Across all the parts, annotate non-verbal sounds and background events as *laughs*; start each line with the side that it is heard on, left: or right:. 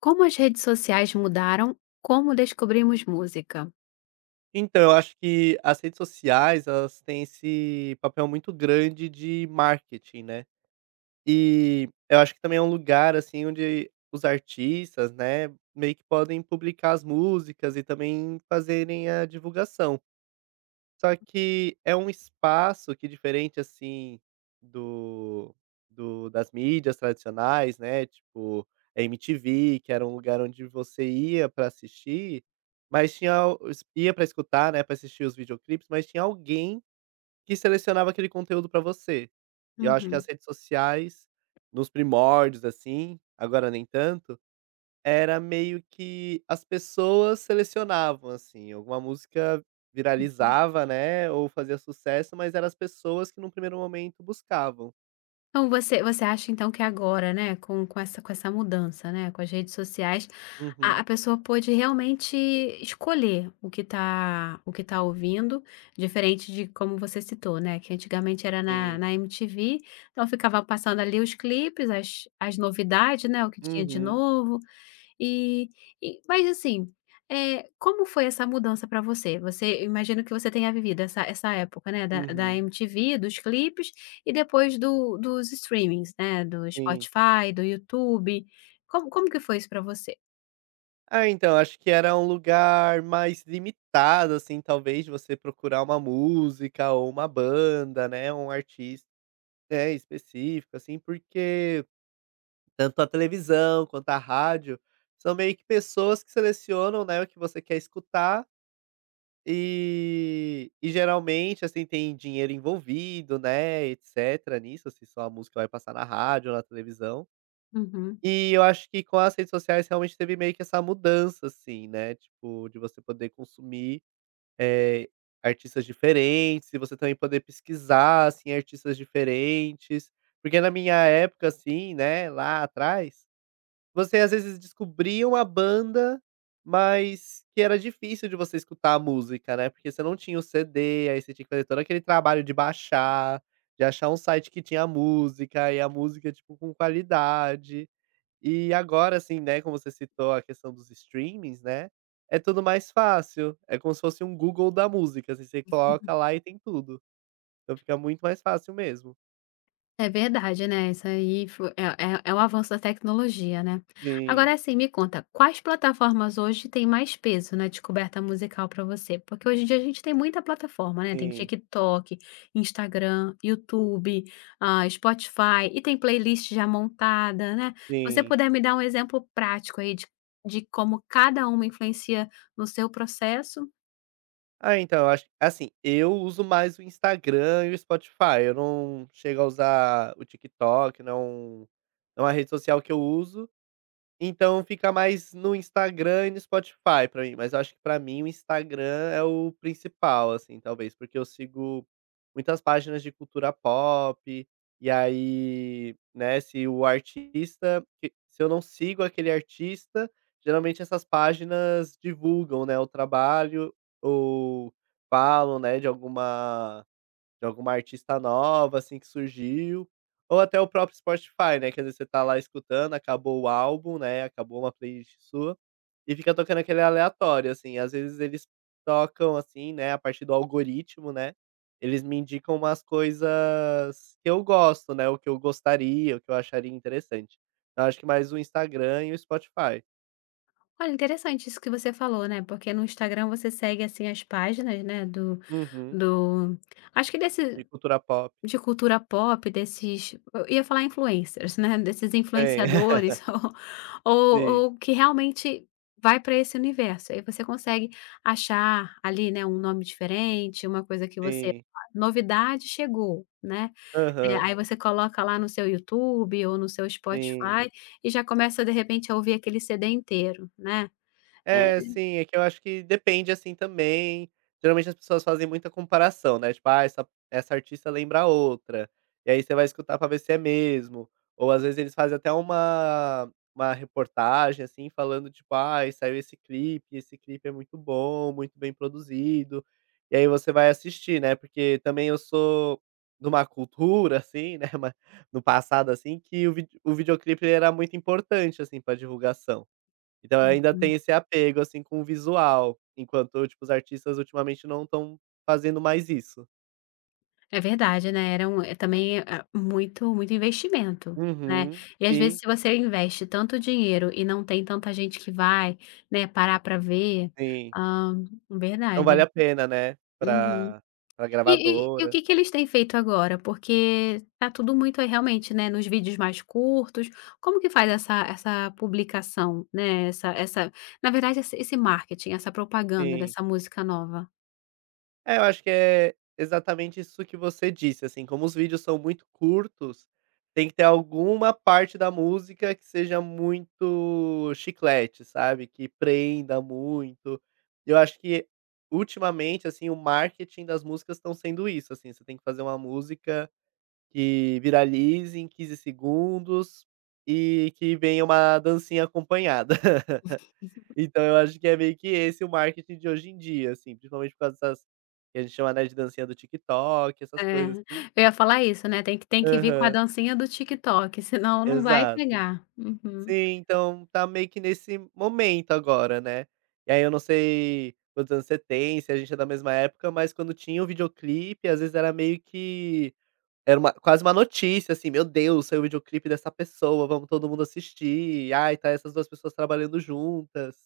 left: Como as redes sociais mudaram como descobrimos música?
right: Então, eu acho que as redes sociais, elas têm esse papel muito grande de marketing, né. E eu acho que também é um lugar, assim, onde os artistas, né, meio que podem publicar as músicas e também fazerem a divulgação. Só que é um espaço que diferente, assim, do do das mídias tradicionais, né, tipo, MTV, que era um lugar onde você ia para assistir, mas tinha o es ia para escutar, né, para assistir os videoclipes, mas tinha alguém que selecionava aquele conteúdo para você. E eu acho que
left: Uhum.
right: as redes sociais, nos primórdios, assim, agora nem tanto, era meio que as pessoas selecionavam, assim, alguma música
left: Uhum.
right: viralizava, né, ou fazia sucesso, mas eram as pessoas que num primeiro momento buscavam.
left: Então você acha então que agora, né, com essa mudança, né, com as redes sociais, a
right: Uhum,
left: pessoa pode realmente escolher o que tá ouvindo, diferente de como você citou, né, que antigamente era na
right: sim.
left: na MTV, então ficava passando ali os clipes, as novidades, né, o que tinha de
right: Uhum,
left: novo. E mas assim, como foi essa mudança para você? Você, eu imagino que você tenha vivido essa época, né, da
right: uhum,
left: MTV, dos clipes e depois do dos streamings, né, do
right: sim.
left: Spotify, do YouTube. Como que foi isso para você?
right: Ah, então, acho que era um lugar mais limitado, assim, talvez, de você procurar uma música ou uma banda, né, um artista, né, específico, assim, porque tanto a televisão quanto a rádio são meio que pessoas que selecionam, né, o que você quer escutar. E geralmente, assim, tem dinheiro envolvido, né, etcétera, nisso, se só a música vai passar na rádio ou na televisão.
left: Uhum.
right: E eu acho que com as redes sociais realmente teve meio que essa mudança, assim, né, tipo, de você poder consumir, eh, artistas diferentes e você também poder pesquisar, assim, artistas diferentes. Porque na minha época, assim, né, lá atrás você às vezes descobria uma banda, mas que era difícil de você escutar a música, né, porque você não tinha o CD, aí você tinha que fazer todo aquele trabalho de baixar, de achar um site que tinha a música, e a música, tipo, com qualidade. E agora, assim, né, como você citou a questão dos streamings, né, é tudo mais fácil, é como se fosse um Google da música, assim, você coloca lá e tem tudo. Então fica muito mais fácil mesmo.
left: É verdade, né, isso aí fo é é é o avanço da tecnologia, né.
right: Sim,
left: Agora assim, me conta, quais plataformas hoje têm mais peso na descoberta musical para você? Porque hoje em dia a gente tem muita plataforma, né, tem
right: sim,
left: TikTok, Instagram, YouTube, Spotify, e tem playlist já montada, né. Se você
right: sim.
left: puder me dar um exemplo prático aí de como cada uma influencia no seu processo.
right: Ah, então, eu acho assim, eu uso mais o Instagram e o Spotify, eu não chego a usar o TikTok, não. Não é uma rede social que eu uso. Então fica mais no Instagram e no Spotify pra mim, mas eu acho que pra mim o Instagram é o principal, assim, talvez, porque eu sigo muitas páginas de cultura pop, e aí, né, se o artista que se eu não sigo aquele artista, geralmente essas páginas divulgam, né, o trabalho ou falam, né, de alguma artista nova, assim, que surgiu, ou até o próprio Spotify, né, que às vezes você tá lá escutando, acabou o álbum, né, acabou uma playlist sua, e fica tocando aquele aleatório, assim. Às vezes eles tocam, assim, né, a partir do algoritmo, né, eles me indicam umas coisas que eu gosto, né, o que eu gostaria, o que eu acharia interessante. Eu acho que mais o Instagram e o Spotify.
left: Olha, interessante isso que você falou, né, porque no Instagram você segue, assim, as páginas, né, do
right: Uhum.
left: Do acho que desse
right: E cultura pop.
left: de cultura pop, desses, eu ia falar influencers, né, desses
right: Tem. *laughs*
left: influenciadores *laughs* ou ou
right: Sim,
left: ou que realmente vai para esse universo, aí você consegue achar ali, né, um nome diferente, uma coisa que você:
right: sim.
left: "Ah, novidade chegou, né".
right: Aham.
left: Aí você coloca lá no seu YouTube ou no seu
right: Sim.
left: Spotify e já começa de repente a ouvir aquele CD inteiro, né. É.
right: É, sim, é que eu acho que depende, assim, também. Geralmente as pessoas fazem muita comparação, né, tipo: "Ah, essa artista lembra a outra", e aí você vai escutar pra ver se é mesmo. Ou às vezes eles fazem até uma reportagem, assim, falando tipo: "Ah, saiu esse clipe é muito bom, muito bem produzido", e aí você vai assistir, né, porque também eu sou de uma cultura, assim, né, *laughs* mas no passado, assim, que o videoclipe ele era muito importante, assim, pra divulgação. Então ainda
left: Uhum.
right: tem esse apego, assim, com o visual, enquanto, tipo, os artistas ultimamente não estão fazendo mais isso.
left: É verdade, né, era um, é também, ah, muito investimento, né.
right: Uhum.
left: E às vezes
right: Sim,
left: se você investe tanto dinheiro e não tem tanta gente que vai, né, parar para ver,
right: sim.
left: ah,
right: Não
left: verdade.
right: vale a pena, né,
left: Uhum.
right: pra
left: E o
right: gravadora.
left: que que eles têm feito agora? Porque tá tudo muito aí realmente, né, nos vídeos mais curtos, como que faz essa publicação, né, essa na verdade esse marketing, essa propaganda
right: Sim.
left: dessa música nova?
right: É, eu acho que é exatamente isso que você disse, assim, como os vídeos são muito curtos, tem que ter alguma parte da música que seja muito chiclete, sabe, que prenda muito. Eu acho que ultimamente, assim, o marketing das músicas estão sendo isso, assim, você tem que fazer uma música que viralize em 15 segundos e que venha uma dancinha acompanhada. Então eu acho que é meio que esse o marketing de hoje em dia, assim, principalmente por causa dessas que a gente chama, né, de dancinha do TikTok, essas
left: É,
right: coisas assim.
left: eu ia falar isso, né, tem que vir com a
right: Aham,
left: dancinha do TikTok, senão não vai
right: exato.
left: pegar. Uhum.
right: Sim, então tá meio que nesse momento agora, né. E aí eu não sei quantos anos você tem, se a gente é da mesma época, mas quando tinha o videoclipe, às vezes era meio que era uma quase uma notícia, assim: "Meu Deus, saiu o videoclipe dessa pessoa, vamos todo mundo assistir. Ai, tá essas 2 pessoas trabalhando juntas".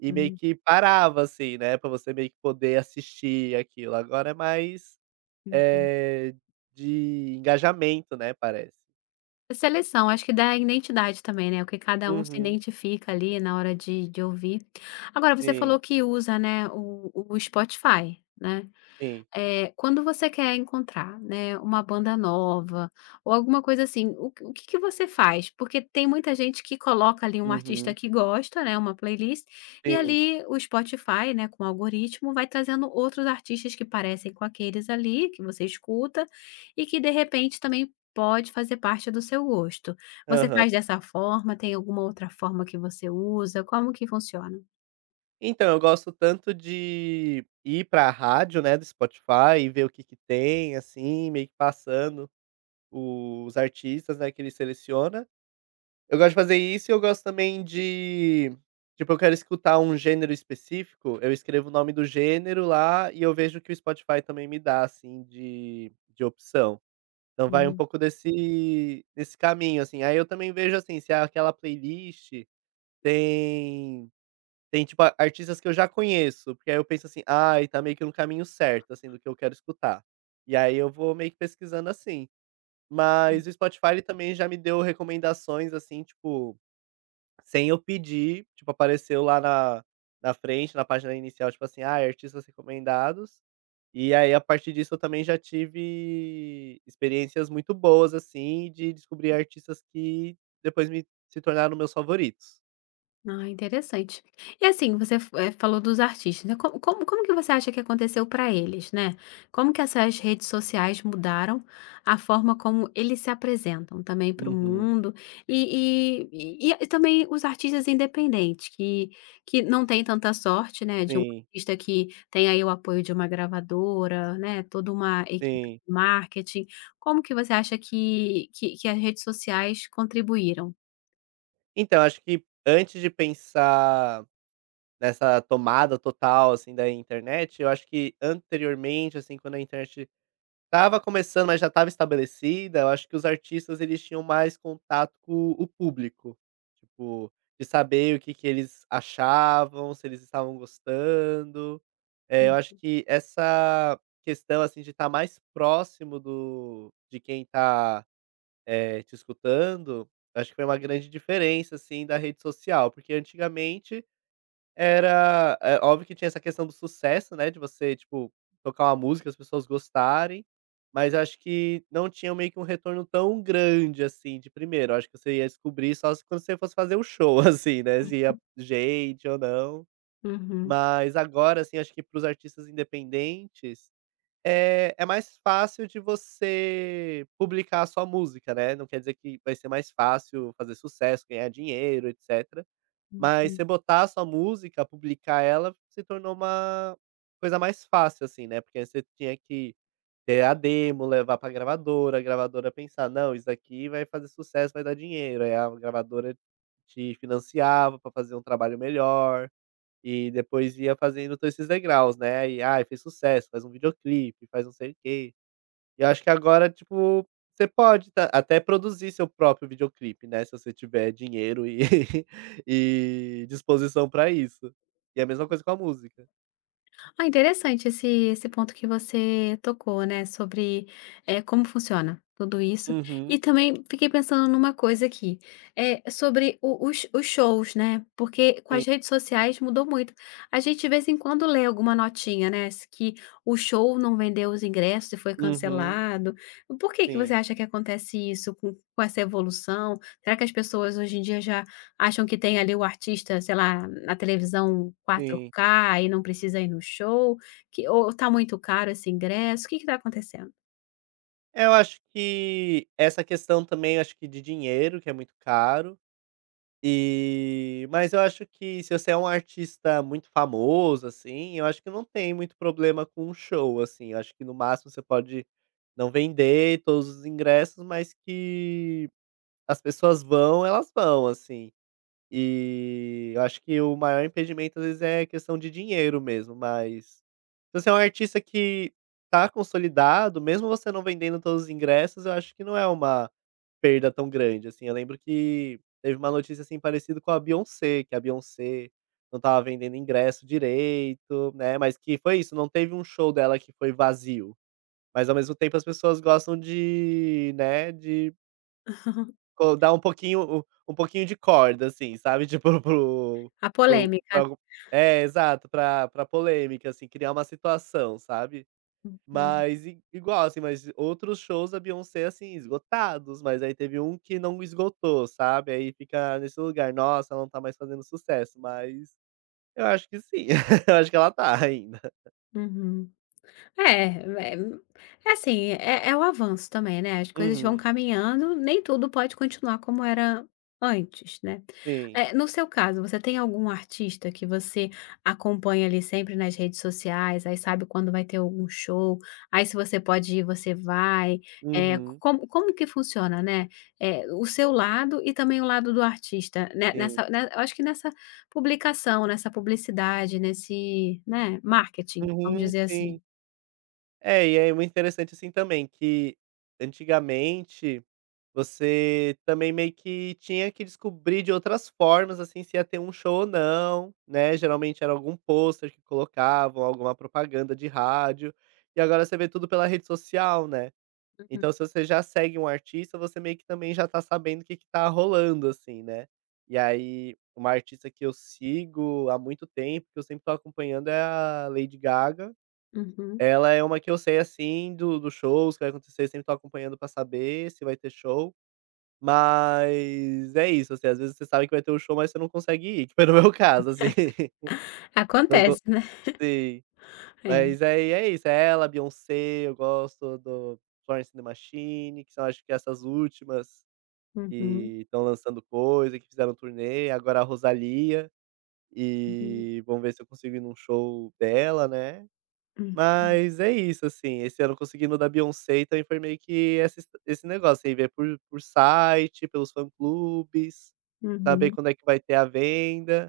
right: E meio que parava, assim, né, pra você meio que poder assistir aquilo. Agora é mais,
left: Uhum.
right: eh, de engajamento, né, parece.
left: A Seleção, acho que dá identidade também, né, o que cada um se
right: Uhum.
left: identifica ali na hora de ouvir. Agora você
right: Sim,
left: falou que usa, né, o Spotify, né?
right: sim.
left: Quando você quer encontrar, né, uma banda nova ou alguma coisa assim, o que que você faz? Porque tem muita gente que coloca ali um artista
right: Uhum.
left: que gosta, né, uma playlist, e
right: Sim.
left: ali o Spotify, né, com o algoritmo, vai trazendo outros artistas que parecem com aqueles ali, que você escuta, e que de repente também pode fazer parte do seu gosto. Você
right: Aham.
left: faz dessa forma? Tem alguma outra forma que você usa? Como que funciona?
right: Então, eu gosto tanto de ir pra rádio, né, do Spotify e ver o que que tem, assim, meio que passando os artistas, né, que ele seleciona. Eu gosto de fazer isso e eu gosto também de tipo, eu quero escutar um gênero específico, eu escrevo o nome do gênero lá e eu vejo o que o Spotify também me dá, assim, de opção. Então vai um
left: Hum.
right: pouco desse caminho, assim. Aí eu também vejo, assim, se aquela playlist tem tem, tipo, a artistas que eu já conheço, porque aí eu penso assim: "Ai, tá meio que no caminho certo, assim, do que eu quero escutar". E aí eu vou meio que pesquisando assim. Mas o Spotify ele também já me deu recomendações, assim, tipo sem eu pedir, tipo, apareceu lá na frente, na página inicial, tipo assim: "Ah, artistas recomendados". E aí, a partir disso, eu também já tive experiências muito boas, assim, de descobrir artistas que depois me se tornaram meus favoritos.
left: Ah, interessante. E assim, você f falou dos artistas, né, como que você acha que aconteceu para eles, né? Como que essas redes sociais mudaram a forma como eles se apresentam também para o
right: Uhum.
left: mundo, e também os artistas independentes que não têm tanta sorte, né, de um
right: Sim,
left: artista que tem aí o apoio de uma gravadora, né, toda uma equipe
right: sim.
left: de marketing. Como que você acha que as redes sociais contribuíram?
right: Então, acho que antes de pensar nessa tomada total, assim, da internet, eu acho que anteriormente, assim, quando a internet estava começando, mas já estava estabelecida. Eu acho que os artistas eles tinham mais contato com o público, tipo, de saber o que que eles achavam, se eles estavam gostando. Eu acho que essa questão, assim, de estar mais próximo do de quem está, te escutando, eu acho que foi uma grande diferença, assim, da rede social, porque antigamente era é óbvio que tinha essa questão do sucesso, né, de você, tipo, tocar uma música, as pessoas gostarem, mas eu acho que não tinha meio que um retorno tão grande, assim, de primeiro. Eu acho que você ia descobrir só se quando você fosse fazer um show, *laughs* assim, né, se ia gente ou não.
left: Hum.
right: Mas agora, assim, acho que para os artistas independentes, é mais fácil de você publicar a sua música, né, não quer dizer que vai ser mais fácil fazer sucesso, ganhar dinheiro, etc. Mas
left: Uhum.
right: você botar a sua música, publicar ela, se tornou uma coisa mais fácil, assim, né, porque aí você tinha que ter a demo, levar pra gravadora, a gravadora pensar: "Não, isso aqui vai fazer sucesso, vai dar dinheiro", aí a gravadora te financiava pra fazer um trabalho melhor, e depois ia fazendo todos esses degraus, né, e, ai, fez sucesso, faz um videoclipe, faz não sei o quê. E eu acho que agora, tipo, você pode ta até produzir seu próprio videoclipe, né, se você tiver dinheiro e *laughs* e disposição pra isso. E é a mesma coisa com a música.
left: Ah, interessante esse ponto que você tocou, né, sobre, como funciona tudo isso. E
right: Uhum,
left: também fiquei pensando numa coisa aqui, é sobre o os shows, né, porque com
right: sim.
left: as redes sociais mudou muito. A gente de vez em quando lê alguma notinha, né, s que o show não vendeu os ingressos e foi
right: Uhum,
left: cancelado. Por que que você
right: sim,
left: acha que acontece isso com essa evolução? Será que as pessoas hoje em dia já acham que tem ali o artista, sei lá, na televisão
right: sim.
left: 4K e não precisa ir no show, que ou está muito caro esse ingresso, o que que está acontecendo?
right: É, eu acho que essa questão também, eu acho que de dinheiro, que é muito caro. E mas eu acho que se você é um artista muito famoso, assim, eu acho que não tem muito problema com um show, assim, eu acho que no máximo você pode não vender todos os ingressos, mas que as pessoas vão, elas vão, assim. E eu acho que o maior impedimento às vezes é questão de dinheiro mesmo, mas se você é um artista que tá consolidado, mesmo você não vendendo todos os ingressos, eu acho que não é uma perda tão grande, assim. Eu lembro que teve uma notícia, assim, parecida com a Beyoncé, que a Beyoncé não estava vendendo ingresso direito, né, mas que foi isso, não teve um show dela que foi vazio, mas ao mesmo tempo as pessoas gostam de, né, de
left: *laughs*
right: co dar um pouquinho de corda, assim, sabe, *laughs* tipo pro
left: A
right: pro
left: polêmica, né?
right: pra é, exato, pra polêmica, assim, criar uma situação, sabe.
left: Uhum.
right: Mas i igual, assim, mas outros shows da Beyoncé, assim, esgotados, mas aí teve um que não esgotou, sabe, aí fica nesse lugar, nossa, ela não tá mais fazendo sucesso, mas eu acho que sim, *laughs* eu acho que ela tá ainda.
left: Uhum. É, é é assim, é é o avanço também, né, as coisas vão
right: Uhum,
left: caminhando, nem tudo pode continuar como era antes, né.
right: sim.
left: No seu caso, você tem algum artista que você acompanha ali sempre nas redes sociais, aí sabe quando vai ter algum show, aí se você pode ir, você vai. É
right: Uhum,
left: como como que funciona, né, é o seu lado e também o lado do artista, né,
right: sim.
left: nessa, né, eu acho que nessa publicação, nessa publicidade, nesse, né, marketing, vamos
right: Uhum,
left: dizer assim.
right: sim. É, e é muito interessante, assim, também, que antigamente você também meio que tinha que descobrir de outras formas, assim, se ia ter um show ou não, né, geralmente era algum pôster que colocavam, alguma propaganda de rádio, e agora você vê tudo pela rede social, né. Então
left: Uhum.
right: se você já segue um artista, você meio que também já tá sabendo o que que tá rolando, assim, né. E aí, uma artista que eu sigo há muito tempo, que eu sempre tô acompanhando, é a Lady Gaga.
left: Uhum.
right: Ela é uma que eu sei, assim, do dos shows que vai acontecer, eu sempre tô acompanhando pra saber se vai ter show, mas é isso, assim, às vezes você sabe que vai ter um show, mas você não consegue ir, *laughs* que foi no meu caso, assim. *laughs* Não con
left: Acontece, né. É.
right: Mas aí é isso, é ela, Beyoncé, eu gosto do Florence and the Machine, que são acho que essas últimas
left: Uhum.
right: que estão lançando coisa, que fizeram turnê, agora a Rosalía,
left: Uhum.
right: e vamos ver se eu consigo ir num show dela, né.
left: Uhum.
right: Mas é isso, assim, esse ano conseguindo o da Beyoncé, então foi meio que essa his esse negócio aí, ver por site, pelos fã-clubes, saber
left: Uhum.
right: quando é que vai ter a venda,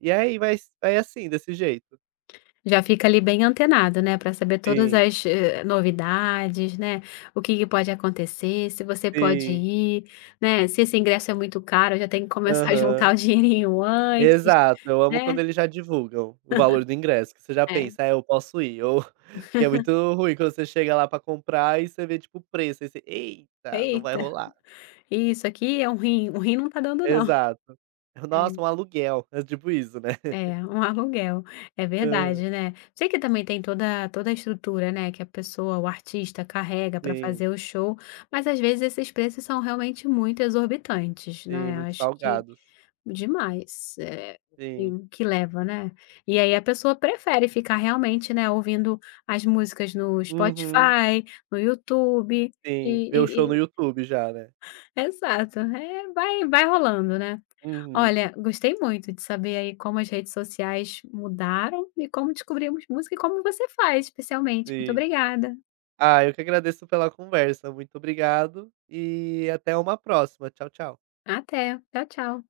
right: e aí vai vai assim, desse jeito.
left: Já fica ali bem antenado, né, para saber todas
right: Sim,
left: as, novidades, né, o que que pode acontecer, se você pode
right: sim.
left: ir, né, se esse ingresso é muito caro, já tem que começar a juntar o *laughs*
right: Aham.
left: dinheirinho antes,
right: Exato, eu amo
left: né.
right: quando eles já divulgam o valor do ingresso, que você já
left: É.
right: pensa: "Ah, eu posso ir", ou *laughs* que é muito ruim quando você chega lá pra comprar e você vê, tipo, o preço, aí você: "Eita, não vai
left: Eita,
right: rolar".
left: isso aqui é um rim. O rim não tá dando não.
right: Exato. "Nossa, um
left: É.
right: aluguel", é tipo isso, né.
left: É,
right: *laughs*
left: um *laughs* aluguel, é
right: Aham.
left: verdade, né. Sei que também tem toda a estrutura, né, que a pessoa, o artista carrega para
right: Sim,
left: fazer o show, mas às vezes esses preços são realmente muito exorbitantes,
right: sim,
left: né, eu
right: muito
left: acho que
right: salgados.
left: demais, e
right: Sim.
left: o que leva, né. E aí a pessoa prefere ficar realmente, né, ouvindo as músicas no
right: Uhum.
left: Spotify, no YouTube,
right: Sim, ver o show
left: e e
right: no
left: e
right: YouTube já, né.
left: exato, vai vai rolando, né.
right: Uhum,
left: Olha, gostei muito de saber aí como as redes sociais mudaram e como descobrimos música e como você faz, especialmente. Muito
right: sim.
left: obrigada.
right: Ah, eu que agradeço pela conversa, muito obrigado e até uma próxima. Tchau, tchau.
left: Até. Tchau, tchau.